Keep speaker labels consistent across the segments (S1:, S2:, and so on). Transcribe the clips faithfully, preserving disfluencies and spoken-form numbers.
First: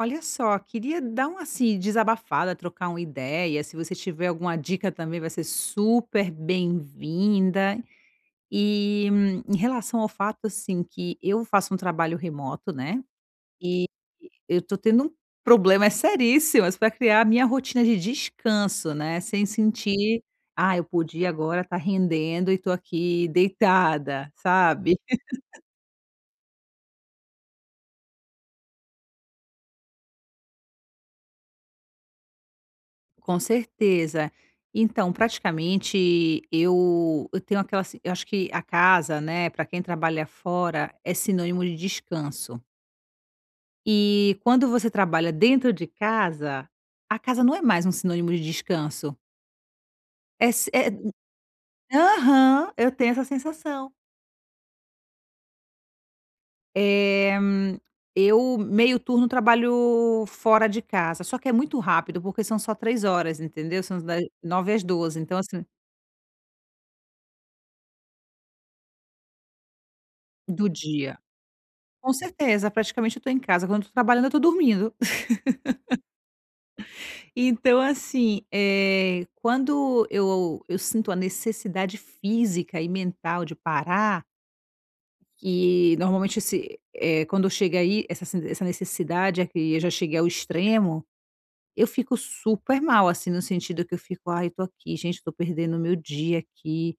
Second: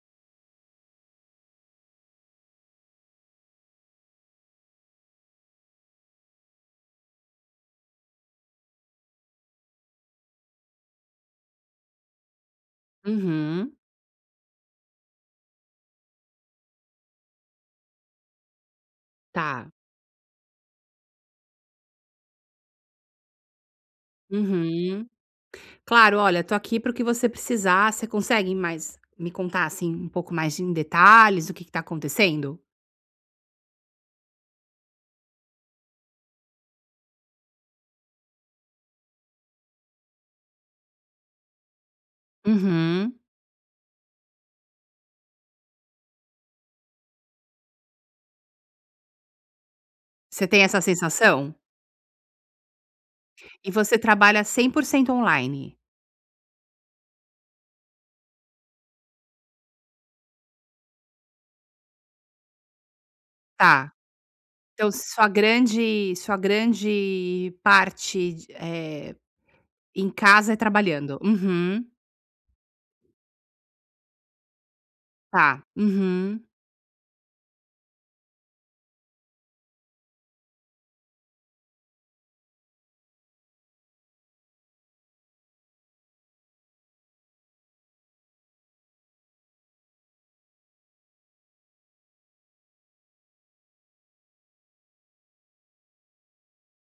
S1: Olha só, queria dar uma assim, desabafada, trocar uma ideia, se você tiver alguma dica também vai ser super bem-vinda, eh, em relação ao fato assim, que eu faço um trabalho remoto, né,
S2: Uhum.
S1: eh, eu tô tendo um problema seríssimo, mas pra criar a minha rotina de descanso, né, sem
S2: Tá.
S1: sentir: "Ah, eu podia agora tá rendendo e tô aqui deitada.", sabe?
S2: Uhum, claro, olha, eu tô aqui para o que você precisar, você consegue mais me contar assim, um pouco mais em detalhes o que que está acontecendo?
S1: Com certeza, então, praticamente eu eu tenho aquela s eu acho que a casa, né, pra quem trabalha fora é sinônimo de descanso
S2: Uhum.
S1: eh, quando você trabalha dentro de casa, a casa não é mais um sinônimo de descanso
S2: Você
S1: é
S2: tem
S1: si
S2: essa
S1: eh, hum,
S2: sensação?
S1: aham, eu tenho essa
S2: E
S1: sensação.
S2: você trabalha cem por cento online?
S1: Eh, eu meio turno trabalho fora de casa, só que é muito rápido porque são só três horas, entendeu?
S2: Tá
S1: São uns da nove às
S2: então
S1: doze,
S2: sua
S1: então assim
S2: grande sua grande parte de, eh, em casa é
S1: Do dia
S2: trabalhando. Uhum.
S1: com certeza, praticamente eu tô em casa, quando eu não tô trabalhando, eu tô dormindo.
S2: Tá, uhum.
S1: Então, assim, eh, quando eu eu sinto a necessidade física e mental de parar eh normalmente esse, eh, quando chega aí, essa sen essa necessidade, eh, que eu já cheguei ao extremo, eu fico super mal assim, no sentido que eu fico: "Aí, eu tô aqui, gente, eu tô perdendo o meu dia aqui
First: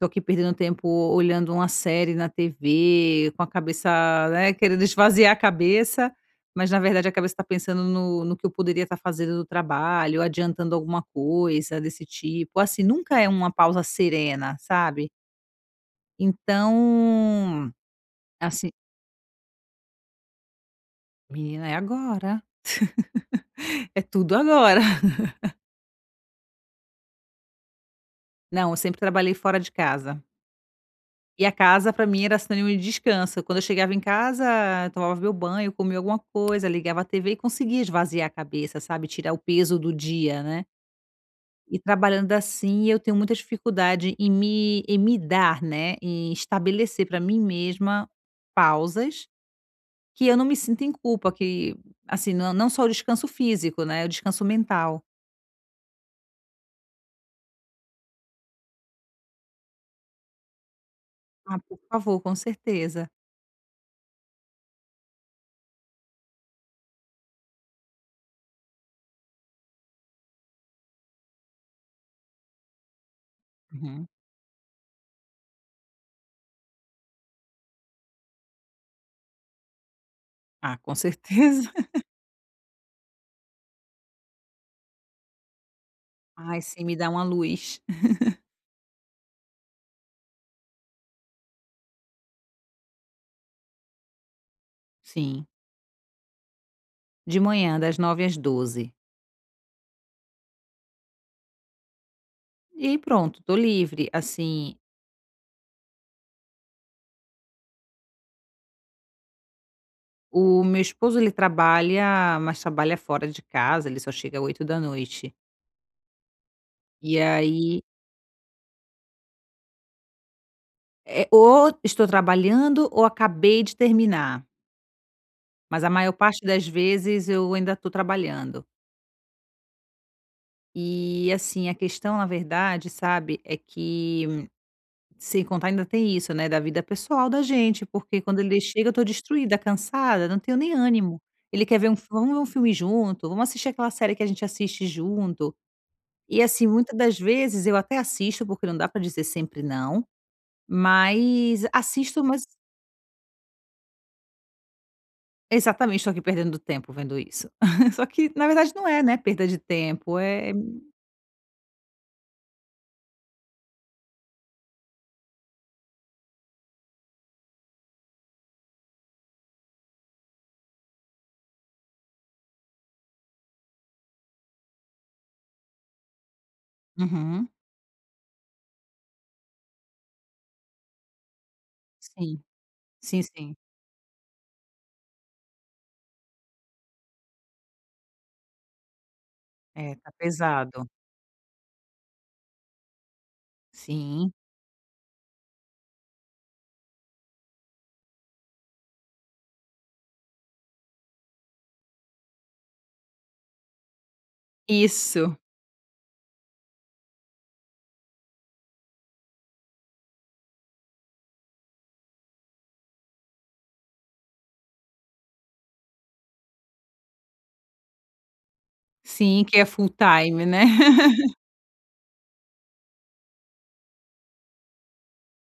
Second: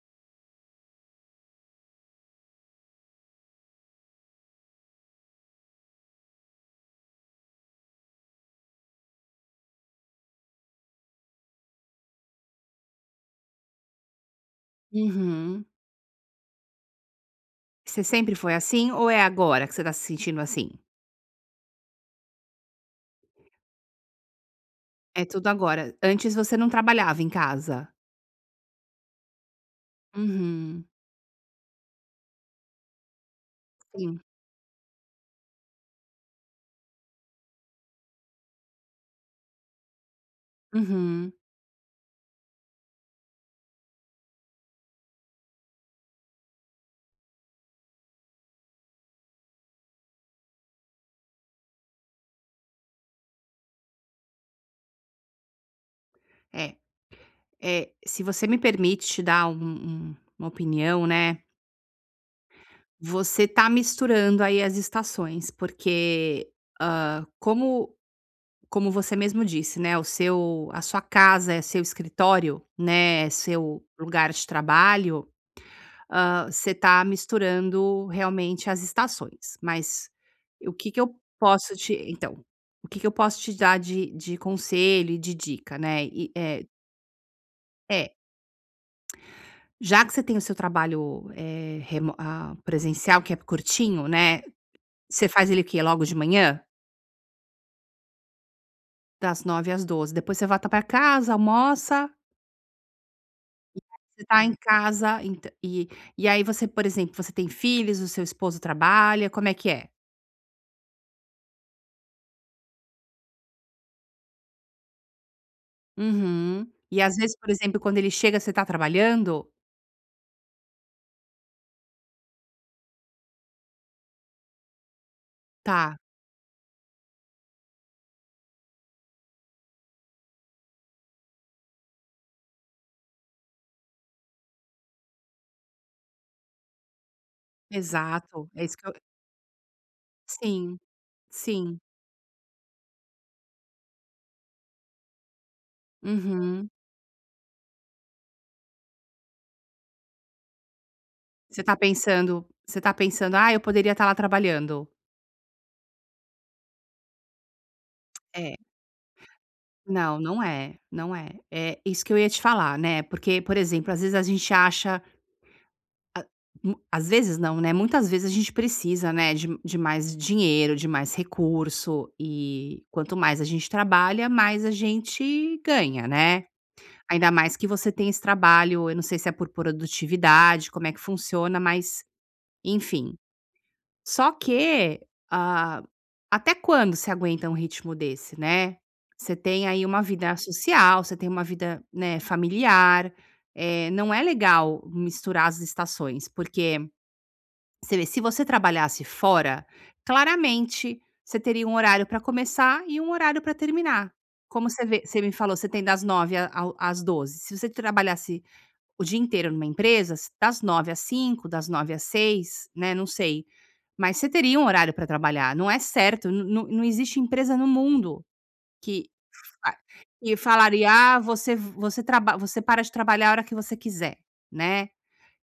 S1: tô aqui perdendo tempo olhando uma série na TV", com a cabeça, né, querendo esvaziar a cabeça, mas na verdade, a cabeça tá pensando no no que eu poderia estar fazendo do trabalho, adiantando alguma coisa desse tipo, assim, nunca é uma pausa serena, sabe?
S2: Uhum.
S1: Então,
S2: Você sempre foi
S1: assim
S2: assim? Ou é agora, que você está se sentindo assim?
S1: Menina é agora. É tudo agora.
S2: É tudo agora, antes você não trabalhava em casa?
S1: Não, eu sempre trabalhei fora de casa.
S2: Uhum.
S1: E a casa para mim era sinônimo de descanso, quando eu chegava em
S2: Sim.
S1: casa, tomava meu banho, comia alguma coisa, ligava a TV e conseguia esvaziar a cabeça, sabe, tirar o peso do dia, né.
S2: Uhum.
S1: E trabalhando assim, eu tenho muita dificuldade, em me em me dar, né, em estabelecer, para mim mesma, pausas, que eu não me sinto em culpa, que, assim, não não só o descanso físico, né, o descanso mental.
S2: É, é, se você me permite dar um um uma opinião, né.
S1: Ah, por favor, com certeza.
S2: Você está misturando aí as estações, porque, ah, como como você mesmo disse, né, o seu a sua casa é seu escritório, né, seu
S1: Uhum.
S2: lugar de trabalho, ah, você está misturando realmente as estações, mas o
S1: Ah,
S2: que
S1: com
S2: que eu
S1: certeza.
S2: posso te então, o que que eu posso te dar de de conselho e de dica, né? E,
S1: Ai
S2: é
S1: sim, me dá uma luz.
S2: É. Já que você tem o seu trabalho, eh, remo ah, presencial, que é curtinho, né, você
S1: Sim.
S2: faz ele o quê, logo de manhã?
S1: De manhã das nove às doze.
S2: Das nove às doze. Depois você volta pra casa, almoça
S1: E pronto. Tô
S2: [unintelligible]
S1: livre,
S2: você tá em
S1: assim
S2: casa, ent e e aí você, por exemplo, você tem filhos? O seu esposo trabalha? Como é que é?
S1: O meu esposo ele trabalha, mas trabalha fora de casa ele só chega oito da noite.
S2: Uhum. E às
S1: E
S2: vezes, por exemplo,
S1: aí
S2: quando ele chega, você tá trabalhando?
S1: Eh, ou estou trabalhando ou acabei de terminar. Mas a
S2: Tá.
S1: maior parte das vezes eu ainda tô trabalhando. E, assim, a questão, na verdade, sabe, é que sem contar ainda tem isso, né, da vida pessoal da gente, porque quando
S2: Exato.
S1: ele
S2: É isso que
S1: chega,
S2: eu
S1: eu tô destruída, cansada, não tenho nem
S2: Sim,
S1: ânimo. Ele quer
S2: sim.
S1: ver um fil "vamos ver um filme junto, vamos assistir aquela série que a gente assiste junto". E assim,
S2: Uhum.
S1: muitas das vezes eu até assisto, porque não dá pra dizer sempre não,
S2: Você
S1: mas
S2: tá
S1: assisto umas
S2: pensando você tá pensando: "Ah, eu poderia ta lá trabalhando".
S1: Exatamente. Tô aqui perdendo tempo vendo isso. Só que na
S2: É.
S1: verdade não é, né, perda de tempo
S2: Não, não
S1: é
S2: é, não é. Eh, isso que eu ia te falar, né, porque, por exemplo, às vezes a gente acha a mu às vezes não, né. Muitas vezes a gente precisa, né, de de mais dinheiro, de mais recurso e quanto mais a gente trabalha, mais a gente ganha, né. Ainda
S1: Uhum.
S2: mais que você tem esse trabalho, eu não sei se é por produtividade, como é que funciona, mas
S1: Sim,
S2: enfim.
S1: sim, sim.
S2: Só que, ah, até quando você aguenta um ritmo desse, né, você tem aí
S1: É,
S2: uma
S1: tá
S2: vida
S1: pesado.
S2: social você tem uma vida, né, familiar, eh, não é
S1: Sim.
S2: legal misturar as estações. Porque você vê, se você trabalhasse fora, claramente você teria um horário pra começar e um horário pra terminar. Como você vê você me
S1: Isso.
S2: falou, você tem das nove ao às doze. Se você trabalhasse o dia inteiro numa empresa, das nove às cinco, das nove às seis, né. Não sei. Mas você teria um horário pra trabalhar. Não é certo, n não não existe empresa no mundo que
S1: Sim, que é
S2: fa
S1: full
S2: que
S1: time, né?
S2: falaria: "Ah, você v você traba você para de trabalhar a hora que você quiser", né.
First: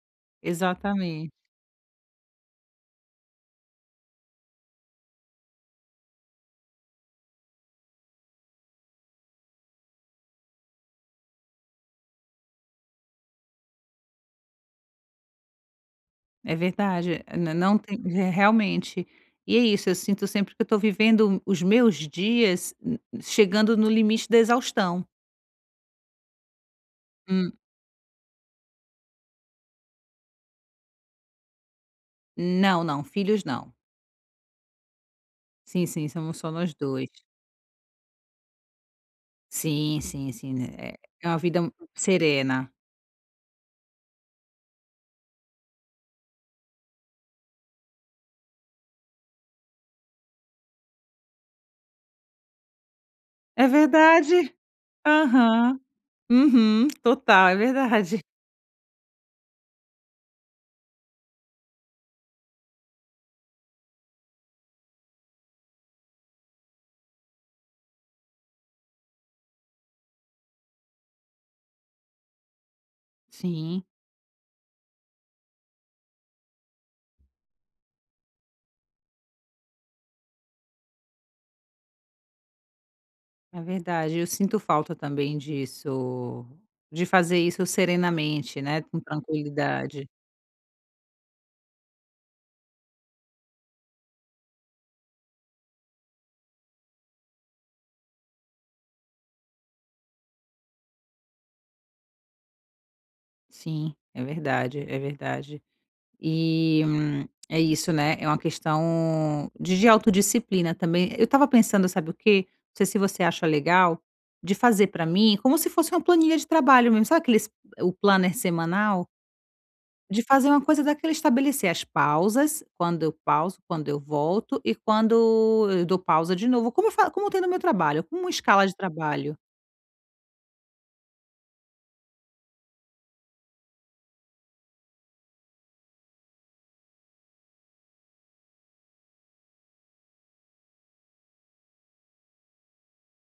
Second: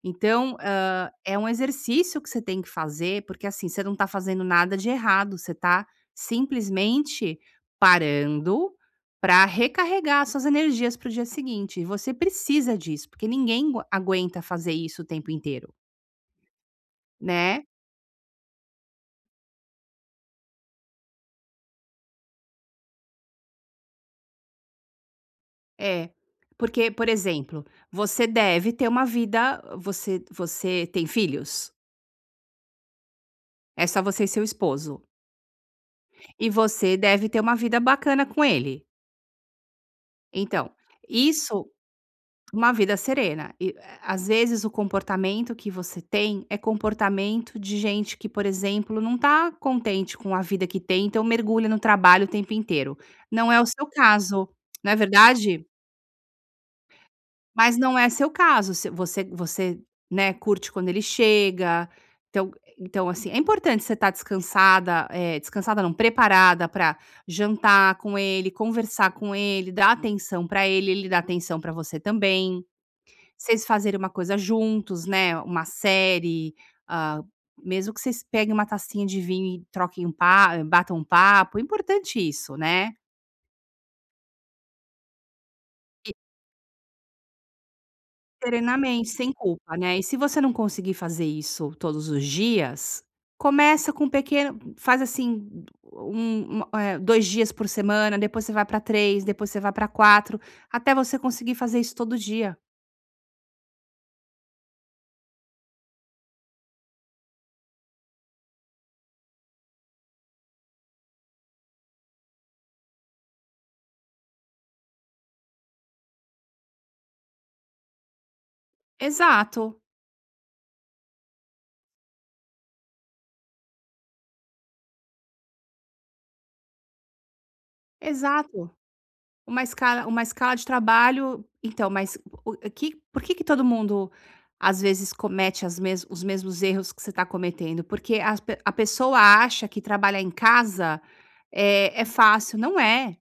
S2: Então, hã,
S1: Exatamente.
S2: é um exercício que você tem que fazer, porque, assim, você não tá fazendo nada de errado você tá simplesmente parando pra recarregar as suas energias para o dia seguinte. E você precisa disso, porque ninguém gua aguenta fazer isso o tempo inteiro.
S1: É verdade, nã
S2: Né?
S1: não tem re realmente, e é isso, eu sinto sempre que eu tô vivendo os meus dias n chegando no limite da exaustão.
S2: É porque, por
S1: Hum?
S2: exemplo, você deve ter uma vida, você você tem filhos?
S1: Não, não filhos, não.
S2: É só você e seu esposo.
S1: Sim, sim, somos
S2: E
S1: só nós
S2: você
S1: dois.
S2: deve ter uma vida bacana com ele.
S1: Sim, sim, sim,
S2: Então,
S1: é é uma vida
S2: isso
S1: serena.
S2: uma vida serena e a às vezes o comportamento que você tem é comportamento de gente que, por exemplo, não tá contente com a vida que tem. Então mergulha no trabalho o tempo inteiro. Não é o
S1: É
S2: seu caso,
S1: verdade,
S2: não é verdade?
S1: aham, uhum, total é
S2: Mas não é
S1: verdade.
S2: seu caso. Se você você, né, curte quando ele chega, então então assim, é importante você estar descansada, é descansada não, preparada para jantar com ele, conversar com ele, dar atenção pra ele. Ele dá atenção pra você também. Vocês
S1: Sim.
S2: fazerem uma coisa juntos, né. Uma série, ah, mesmo que vocês peguem uma tacinha de vinho e troquem um pa batam um papo. importante isso, né?
S1: É verdade, eu sinto falta também
S2: [unintelligible]
S1: disso, de fazer isso serenamente, né. Com
S2: Serenamente sem culpa, né, e
S1: tranquilidade.
S2: se você não conseguir fazer isso todos os dias, começa com um pequeno faz assim, u um eh eh, dois dias por semana, depois você vai para três, depois você vai pra quatro até você conseguir fazer isso todo dia.
S1: Sim, é verdade, é verdade. E, é isso, né. É uma questão de de autodisciplina também. Eu estava pensando, sabe o quê? Não sei se você acha legal, de fazer para mim, como se fosse uma planilha de trabalho mesmo. Sabe, o aqueles o planner semanal?
S2: Exato.
S1: De fazer uma coisa daquele, estabelecer as pausas, quando eu pauso, quando eu volto e quando eu dou pausa de novo, como eu fa como tem no meu trabalho, como uma escala
S2: Exato,
S1: de trabalho.
S2: uma escala uma escala de trabalho, então, mas o o que por que que todo mundo, às vezes, comete as mes os mesmos erros que você tá cometendo? Porque as pe a pessoa acha que trabalhar em casa é é fácil, não é.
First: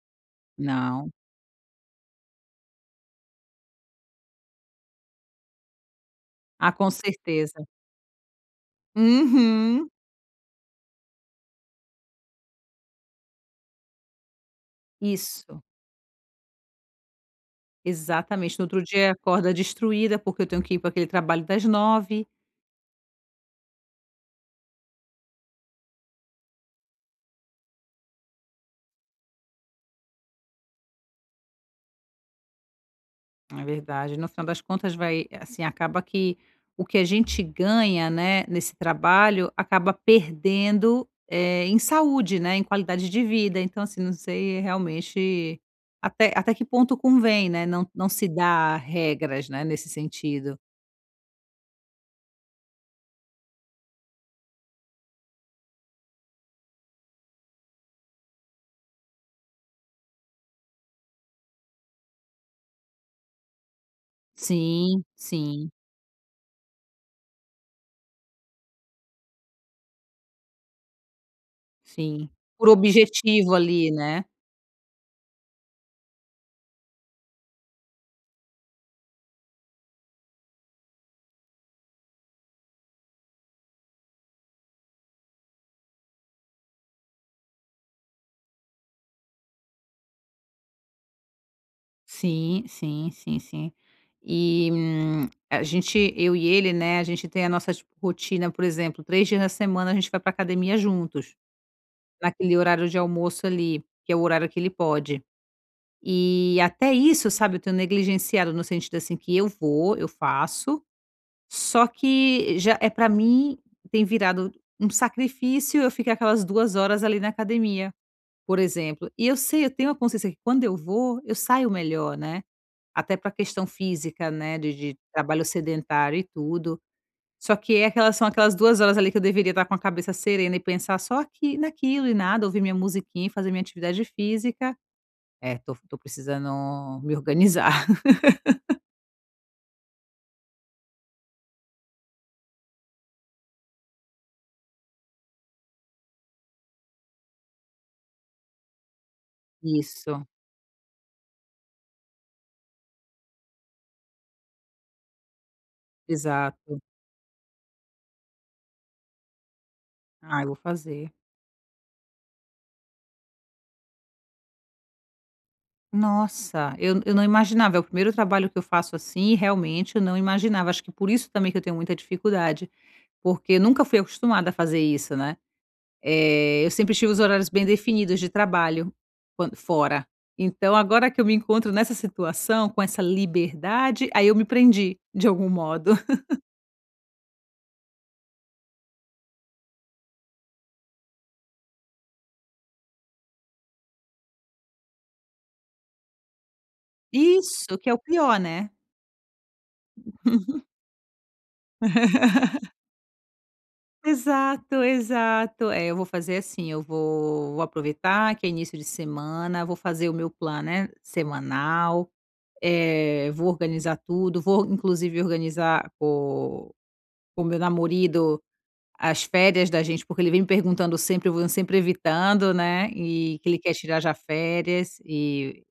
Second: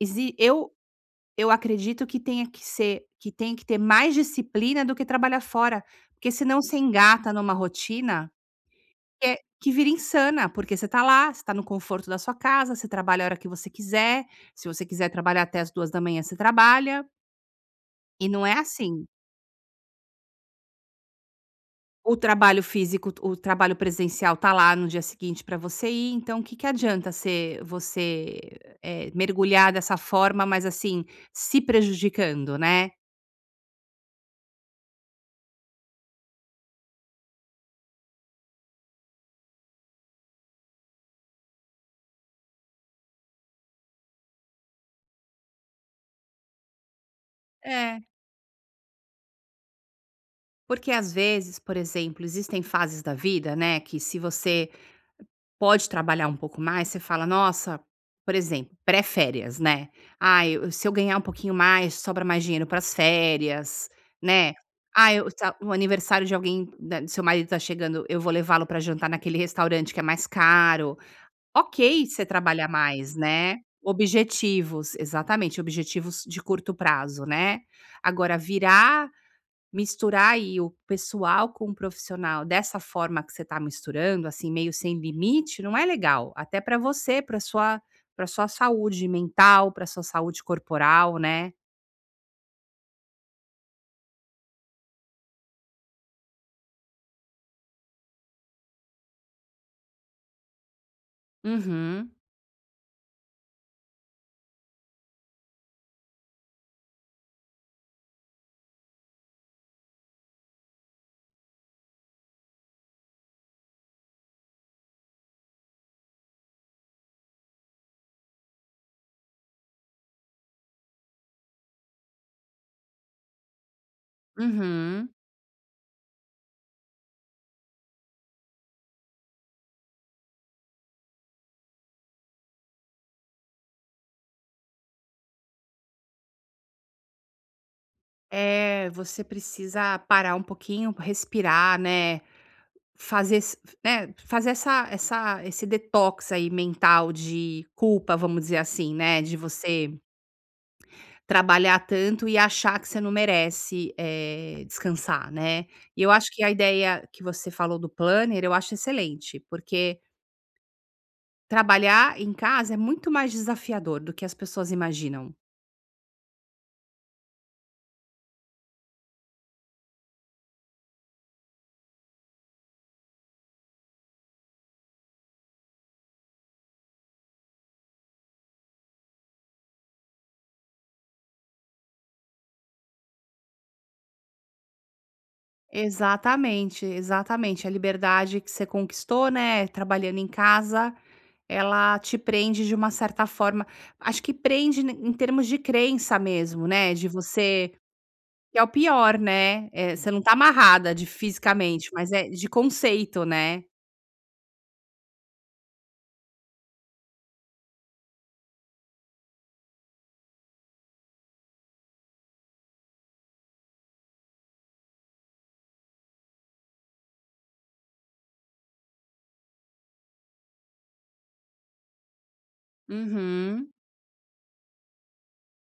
S2: Exi eu
S1: Não.
S2: eu acredito que tenha que ser que tenha que ter mais disciplina, do que trabalhar fora, porque se não
S1: Ah,
S2: você
S1: com
S2: engata numa
S1: certeza.
S2: rotina, que é que
S1: Uhum.
S2: vira insana, porque você está lá, você está no conforto da sua casa, você trabalha a hora que você quiser. Se você quiser trabalhar até
S1: Isso.
S2: às duas horas da manhã, você trabalha e não é
S1: Exatamente, no outro dia,
S2: assim.
S1: e acorda destruída, porque eu tenho que ir para aquele trabalho das
S2: O
S1: nove.
S2: trabalho físico, o trabalho presencial está lá no dia seguinte para você ir. Então, o que que adianta ser você, eh, mergulhar dessa forma, mas, assim, se prejudicando, né?
S1: É verdade, no final das contas, vai assim, acaba que o que a gente ganha, né, nesse trabalho, acaba perdendo, eh, em saúde, né, em qualidade de vida. Então, assim, não sei realmente, até até que ponto convém, né, não
S2: É.
S1: não se dar regras, né, nesse sentido.
S2: Porque às vezes, por exemplo, existem fases da vida, né, que se você pode trabalhar um pouco mais, você fala: "Nossa", por exemplo, pré-férias, né. "Ah, eu se eu ganhar um pouquinho mais, sobra mais dinheiro para as férias", né.
S1: Sim,
S2: "Ah, eu tá
S1: sim.
S2: o aniversário de alguém da do seu marido tá chegando, eu vou levá-lo para jantar naquele restaurante que é mais caro." Ok, você
S1: Sim. Por
S2: trabalhar mais,
S1: objetivo
S2: né.
S1: ali, né.
S2: Objetivos exatamente, objetivos de curto prazo, né. Agora virar misturar aí o pessoal com o profissional dessa forma que você tá misturando, assim, meio sem limite. Não é legal. Até pra você, para a sua para a sua saúde mental, para a sua saúde corporal, né.
S1: Sim, sim, sim, sim. E, a gente eu e ele, né. A gente tem a nossas rotina, por exemplo, três dias na semana a gente vai pra academia juntos.
S2: Uhum.
S1: Naquele horário de almoço ali, que é o horário que ele pode. E, até isso sabe, eu tenho negligenciado no sentido, assim, que eu vou, eu faço. Só que já é pra mim, tem virado um sacrifício, eu ficar aquelas duas horas, ali na academia, por exemplo, e eu sei, eu tenho a consciência que quando eu vou eu saio melhor, né. Até pra questão física, né, de de
S2: Uhum.
S1: trabalho sedentário e tudo. Só que é aquela são aquelas duas horas ali que eu deveria estar com a cabeça serena e pensar só aqui naquilo e nada, ouvir minha musiquinha e fazer minha atividade física. É, tô tô precisando me organizar.
S2: É, você precisa parar um pouquinho, respirar, né. Fazer ess né, fazer essa essa esse detox aí mental de culpa, vamos dizer assim, né, de você...
S1: Isso.
S2: trabalhar tanto e achar que você não merece, eh, descansar, né. E, eu acho que a
S1: Exato.
S2: ideia que você falou do planner, eu acho excelente, porque
S1: Ah, eu vou fazer.
S2: Trabalhar em casa é muito mais desafiador, do que as pessoas imaginam.
S1: Nossa, eu eu não imaginava. É o primeiro trabalho que eu faço assim, e, realmente, eu não imaginava. Acho que por isso também que eu tenho muita dificuldade, porque eu nunca fui acostumada a fazer isso, né. Eh, eu sempre tive os horários bem definidos de trabalho, quando fora. Então, agora que eu me encontro nessa situação, com essa liberdade, aí eu me prendi, de algum modo.
S2: Exatamente, exatamente, a liberdade que você conquistou, né, trabalhando em casa, ela te prende de uma certa forma. Acho que prende, em termos de crença, mesmo, né, de você
S1: Isso que é o pior,
S2: que é o
S1: né?
S2: pior, né. É, você não está amarrada, de fisicamente, mas é de conceito, né?
S1: Exato, exato, é, eu vou fazer assim, eu vou vou aproveitar, que é início de semana, vou fazer o meu planner semanal, eh, vou organizar tudo, vou, inclusive, organizar com o meu "namorido", as férias da gente, porque ele vem me perguntando sempre, e eu vou sempre evitando, né. E que ele
S2: Uhum.
S1: quer tirar já férias, e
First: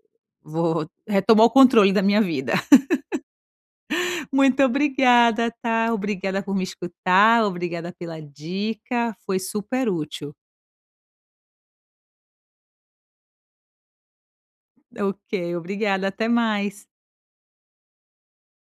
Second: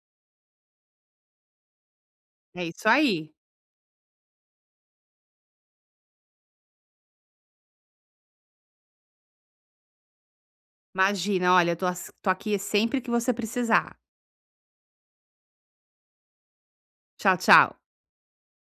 S1: vou retomar o controle da minha vida.
S2: É isso aí.
S1: Muito obrigada, tá. Obrigada por me escutar. Obrigada pela dica. Foi super útil.
S2: Imagina, olha, eu to as estou aqui, sempre que você precisar.
S1: Ok. Obrigada até mais.
S2: Tchau, tchau.